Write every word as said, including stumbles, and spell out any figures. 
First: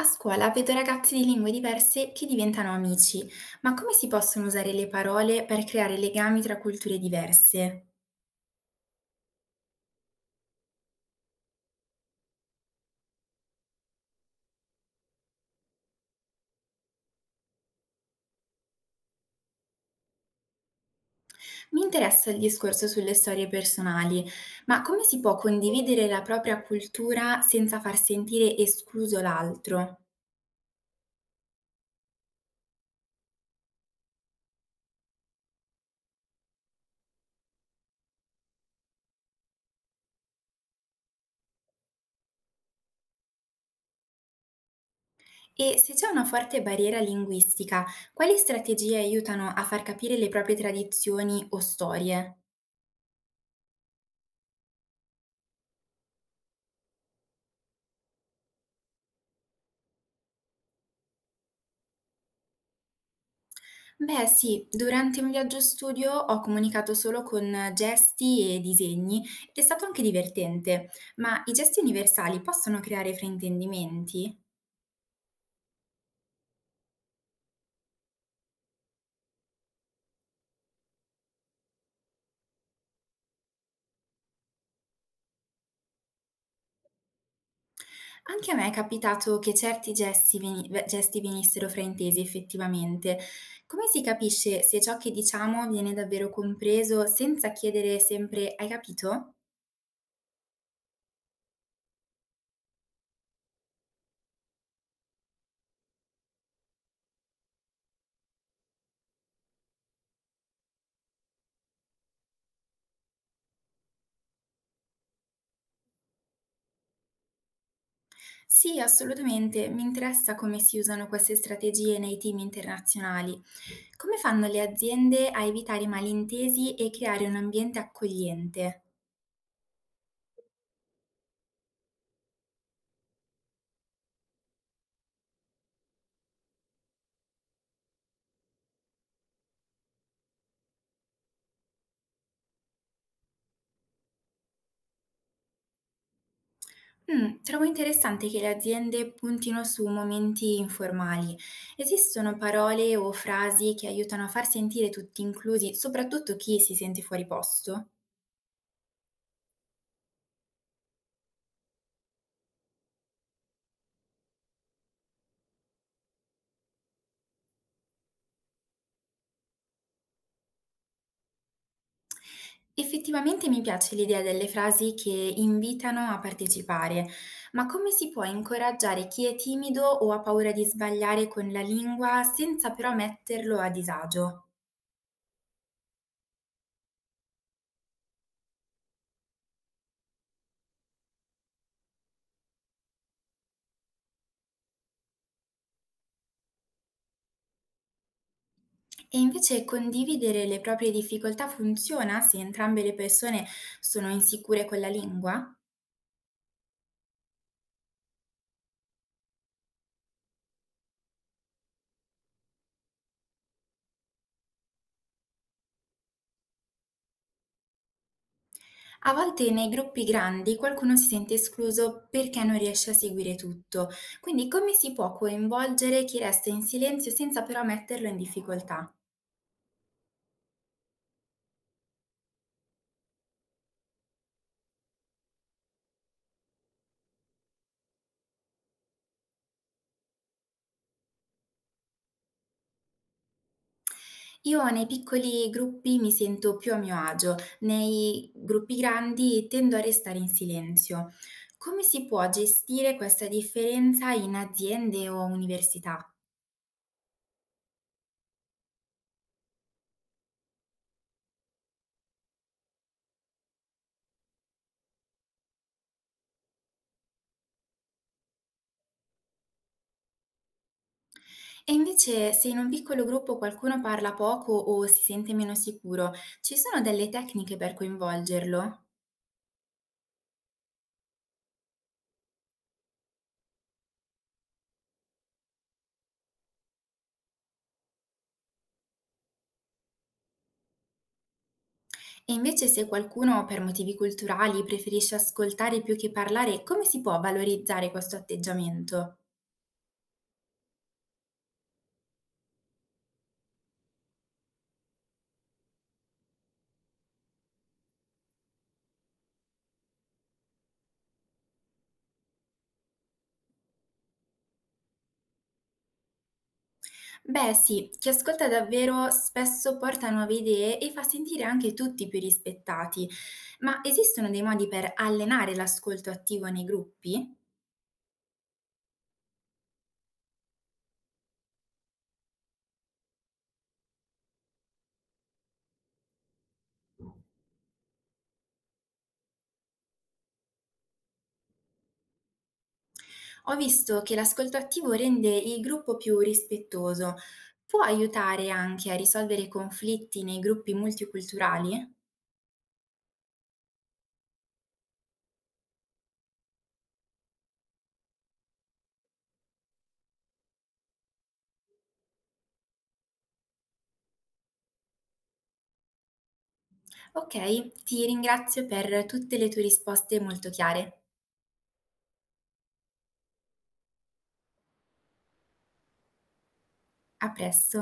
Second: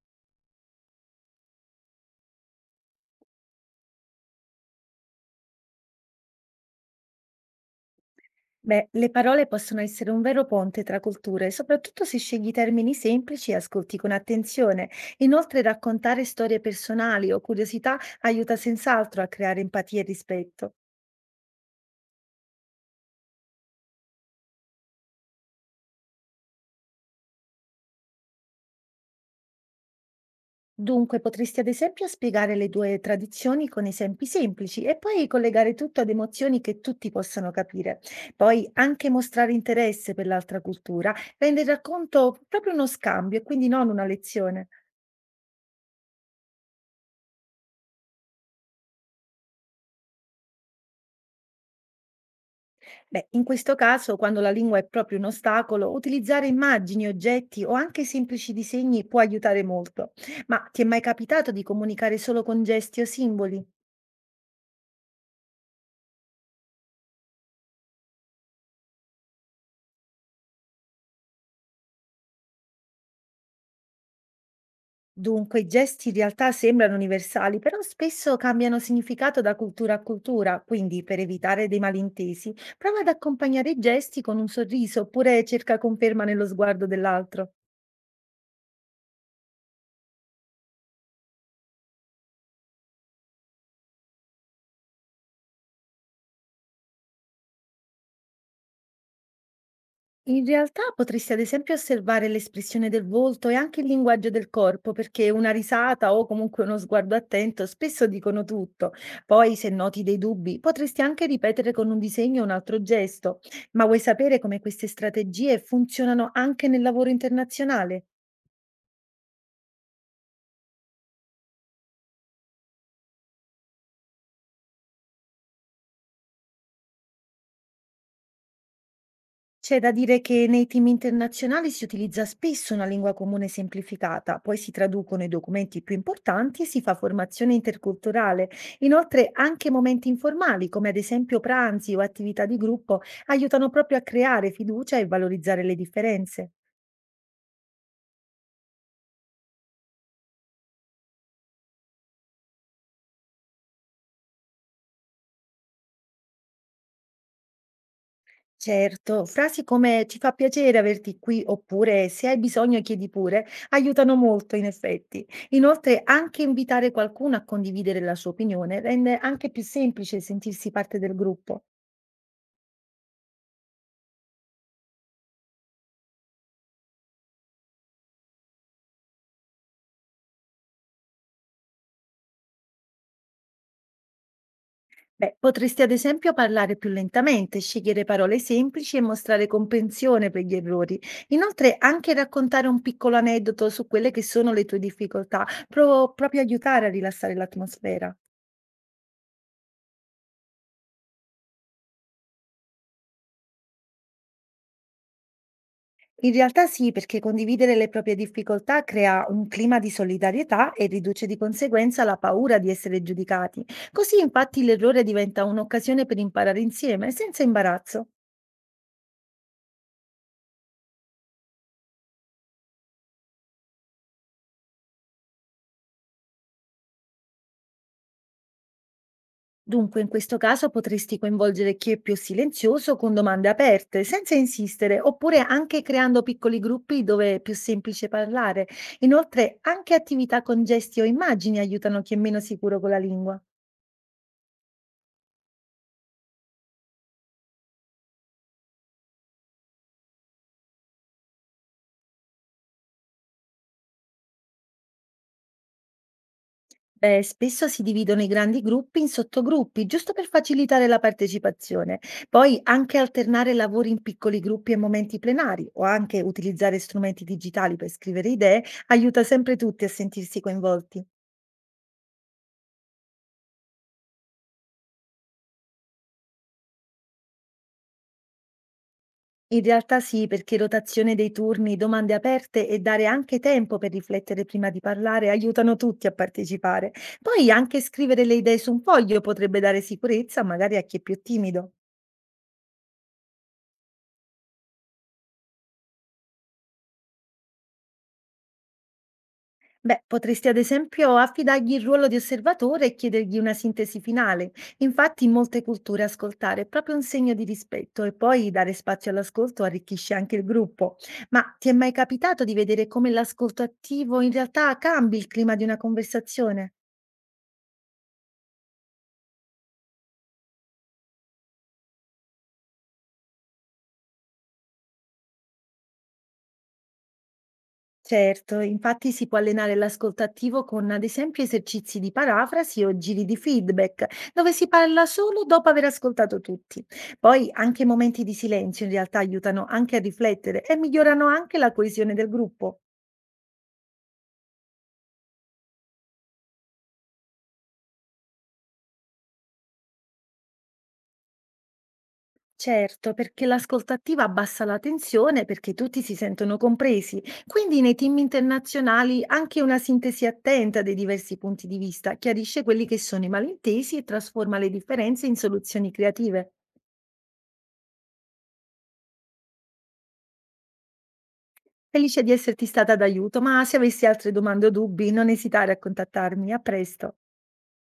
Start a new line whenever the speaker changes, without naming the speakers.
A scuola vedo ragazzi di lingue diverse che diventano amici, ma come si possono usare le parole per creare legami tra culture diverse?
Beh, le parole possono essere un vero ponte tra culture, soprattutto se scegli termini semplici e ascolti con attenzione. Inoltre, raccontare storie personali o curiosità aiuta senz'altro a creare empatia e rispetto.
Mi interessa il discorso sulle storie personali, ma come si può condividere la propria cultura senza far sentire escluso l'altro?
Dunque, potresti ad esempio spiegare le due tradizioni con esempi semplici e poi collegare tutto ad emozioni che tutti possano capire. Poi anche mostrare interesse per l'altra cultura rende il racconto proprio uno scambio e quindi non una lezione.
E se c'è una forte barriera linguistica, quali strategie aiutano a far capire le proprie tradizioni o storie?
Beh, in questo caso, quando la lingua è proprio un ostacolo, utilizzare immagini, oggetti o anche semplici disegni può aiutare molto. Ma ti è mai capitato di comunicare solo con gesti o simboli?
Beh sì, durante un viaggio studio ho comunicato solo con gesti e disegni ed è stato anche divertente, ma i gesti universali possono creare fraintendimenti?
Dunque, i gesti in realtà sembrano universali, però spesso cambiano significato da cultura a cultura, quindi per evitare dei malintesi, prova ad accompagnare i gesti con un sorriso oppure cerca conferma nello sguardo dell'altro.
Anche a me è capitato che certi gesti, veni- ve- gesti venissero fraintesi effettivamente. Come si capisce se ciò che diciamo viene davvero compreso senza chiedere sempre hai capito?
In realtà potresti ad esempio osservare l'espressione del volto e anche il linguaggio del corpo, perché una risata o comunque uno sguardo attento spesso dicono tutto. Poi, se noti dei dubbi, potresti anche ripetere con un disegno un altro gesto. Ma vuoi sapere come queste strategie funzionano anche nel lavoro internazionale?
Sì, assolutamente, mi interessa come si usano queste strategie nei team internazionali. Come fanno le aziende a evitare malintesi e creare un ambiente accogliente?
C'è da dire che nei team internazionali si utilizza spesso una lingua comune semplificata, poi si traducono i documenti più importanti e si fa formazione interculturale. Inoltre anche momenti informali, come ad esempio pranzi o attività di gruppo, aiutano proprio a creare fiducia e valorizzare le differenze.
Mm, trovo interessante che le aziende puntino su momenti informali. Esistono parole o frasi che aiutano a far sentire tutti inclusi, soprattutto chi si sente fuori posto?
Certo, frasi come "ti fa piacere averti qui" oppure "se hai bisogno chiedi pure" aiutano molto in effetti. Inoltre, anche invitare qualcuno a condividere la sua opinione rende anche più semplice sentirsi parte del gruppo.
Effettivamente mi piace l'idea delle frasi che invitano a partecipare, ma come si può incoraggiare chi è timido o ha paura di sbagliare con la lingua senza però metterlo a disagio?
Beh, potresti ad esempio parlare più lentamente, scegliere parole semplici e mostrare comprensione per gli errori. Inoltre, anche raccontare un piccolo aneddoto su quelle che sono le tue difficoltà, pro- proprio aiutare a rilassare l'atmosfera.
E invece condividere le proprie difficoltà funziona se entrambe le persone sono insicure con la lingua?
In realtà sì, perché condividere le proprie difficoltà crea un clima di solidarietà e riduce di conseguenza la paura di essere giudicati. Così infatti l'errore diventa un'occasione per imparare insieme, senza imbarazzo.
A volte nei gruppi grandi qualcuno si sente escluso perché non riesce a seguire tutto, quindi come si può coinvolgere chi resta in silenzio senza però metterlo in difficoltà?
Dunque, in questo caso potresti coinvolgere chi è più silenzioso con domande aperte, senza insistere, oppure anche creando piccoli gruppi dove è più semplice parlare. Inoltre, anche attività con gesti o immagini aiutano chi è meno sicuro con la lingua.
Io nei piccoli gruppi mi sento più a mio agio, nei gruppi grandi tendo a restare in silenzio. Come si può gestire questa differenza in aziende o università?
Beh, spesso si dividono i grandi gruppi in sottogruppi, giusto per facilitare la partecipazione. Poi anche alternare lavori in piccoli gruppi e momenti plenari, o anche utilizzare strumenti digitali per scrivere idee, aiuta sempre tutti a sentirsi coinvolti.
E invece se in un piccolo gruppo qualcuno parla poco o si sente meno sicuro, ci sono delle tecniche per coinvolgerlo?
In realtà sì, perché rotazione dei turni, domande aperte e dare anche tempo per riflettere prima di parlare aiutano tutti a partecipare. Poi anche scrivere le idee su un foglio potrebbe dare sicurezza, magari a chi è più timido.
E invece se qualcuno per motivi culturali preferisce ascoltare più che parlare, come si può valorizzare questo atteggiamento?
Beh, potresti ad esempio affidargli il ruolo di osservatore e chiedergli una sintesi finale. Infatti, in molte culture ascoltare è proprio un segno di rispetto e poi dare spazio all'ascolto arricchisce anche il gruppo. Ma ti è mai capitato di vedere come l'ascolto attivo in realtà cambi il clima di una conversazione?
Beh sì, chi ascolta davvero spesso porta nuove idee e fa sentire anche tutti più rispettati, ma esistono dei modi per allenare l'ascolto attivo nei gruppi?
Certo, infatti si può allenare l'ascolto attivo con ad esempio esercizi di parafrasi o giri di feedback, dove si parla solo dopo aver ascoltato tutti. Poi anche momenti di silenzio in realtà aiutano anche a riflettere e migliorano anche la coesione del gruppo.
Ho visto che l'ascolto attivo rende il gruppo più rispettoso. Può aiutare anche a risolvere conflitti nei gruppi multiculturali?
Certo, perché l'ascolto attivo abbassa la tensione perché tutti si sentono compresi. Quindi nei team internazionali anche una sintesi attenta dei diversi punti di vista chiarisce quelli che sono i malintesi e trasforma le differenze in soluzioni creative.
Ok, ti ringrazio per tutte le tue risposte molto chiare.
Felice di esserti stata d'aiuto, ma se avessi altre domande o dubbi, non esitare a contattarmi. A presto.
A presto.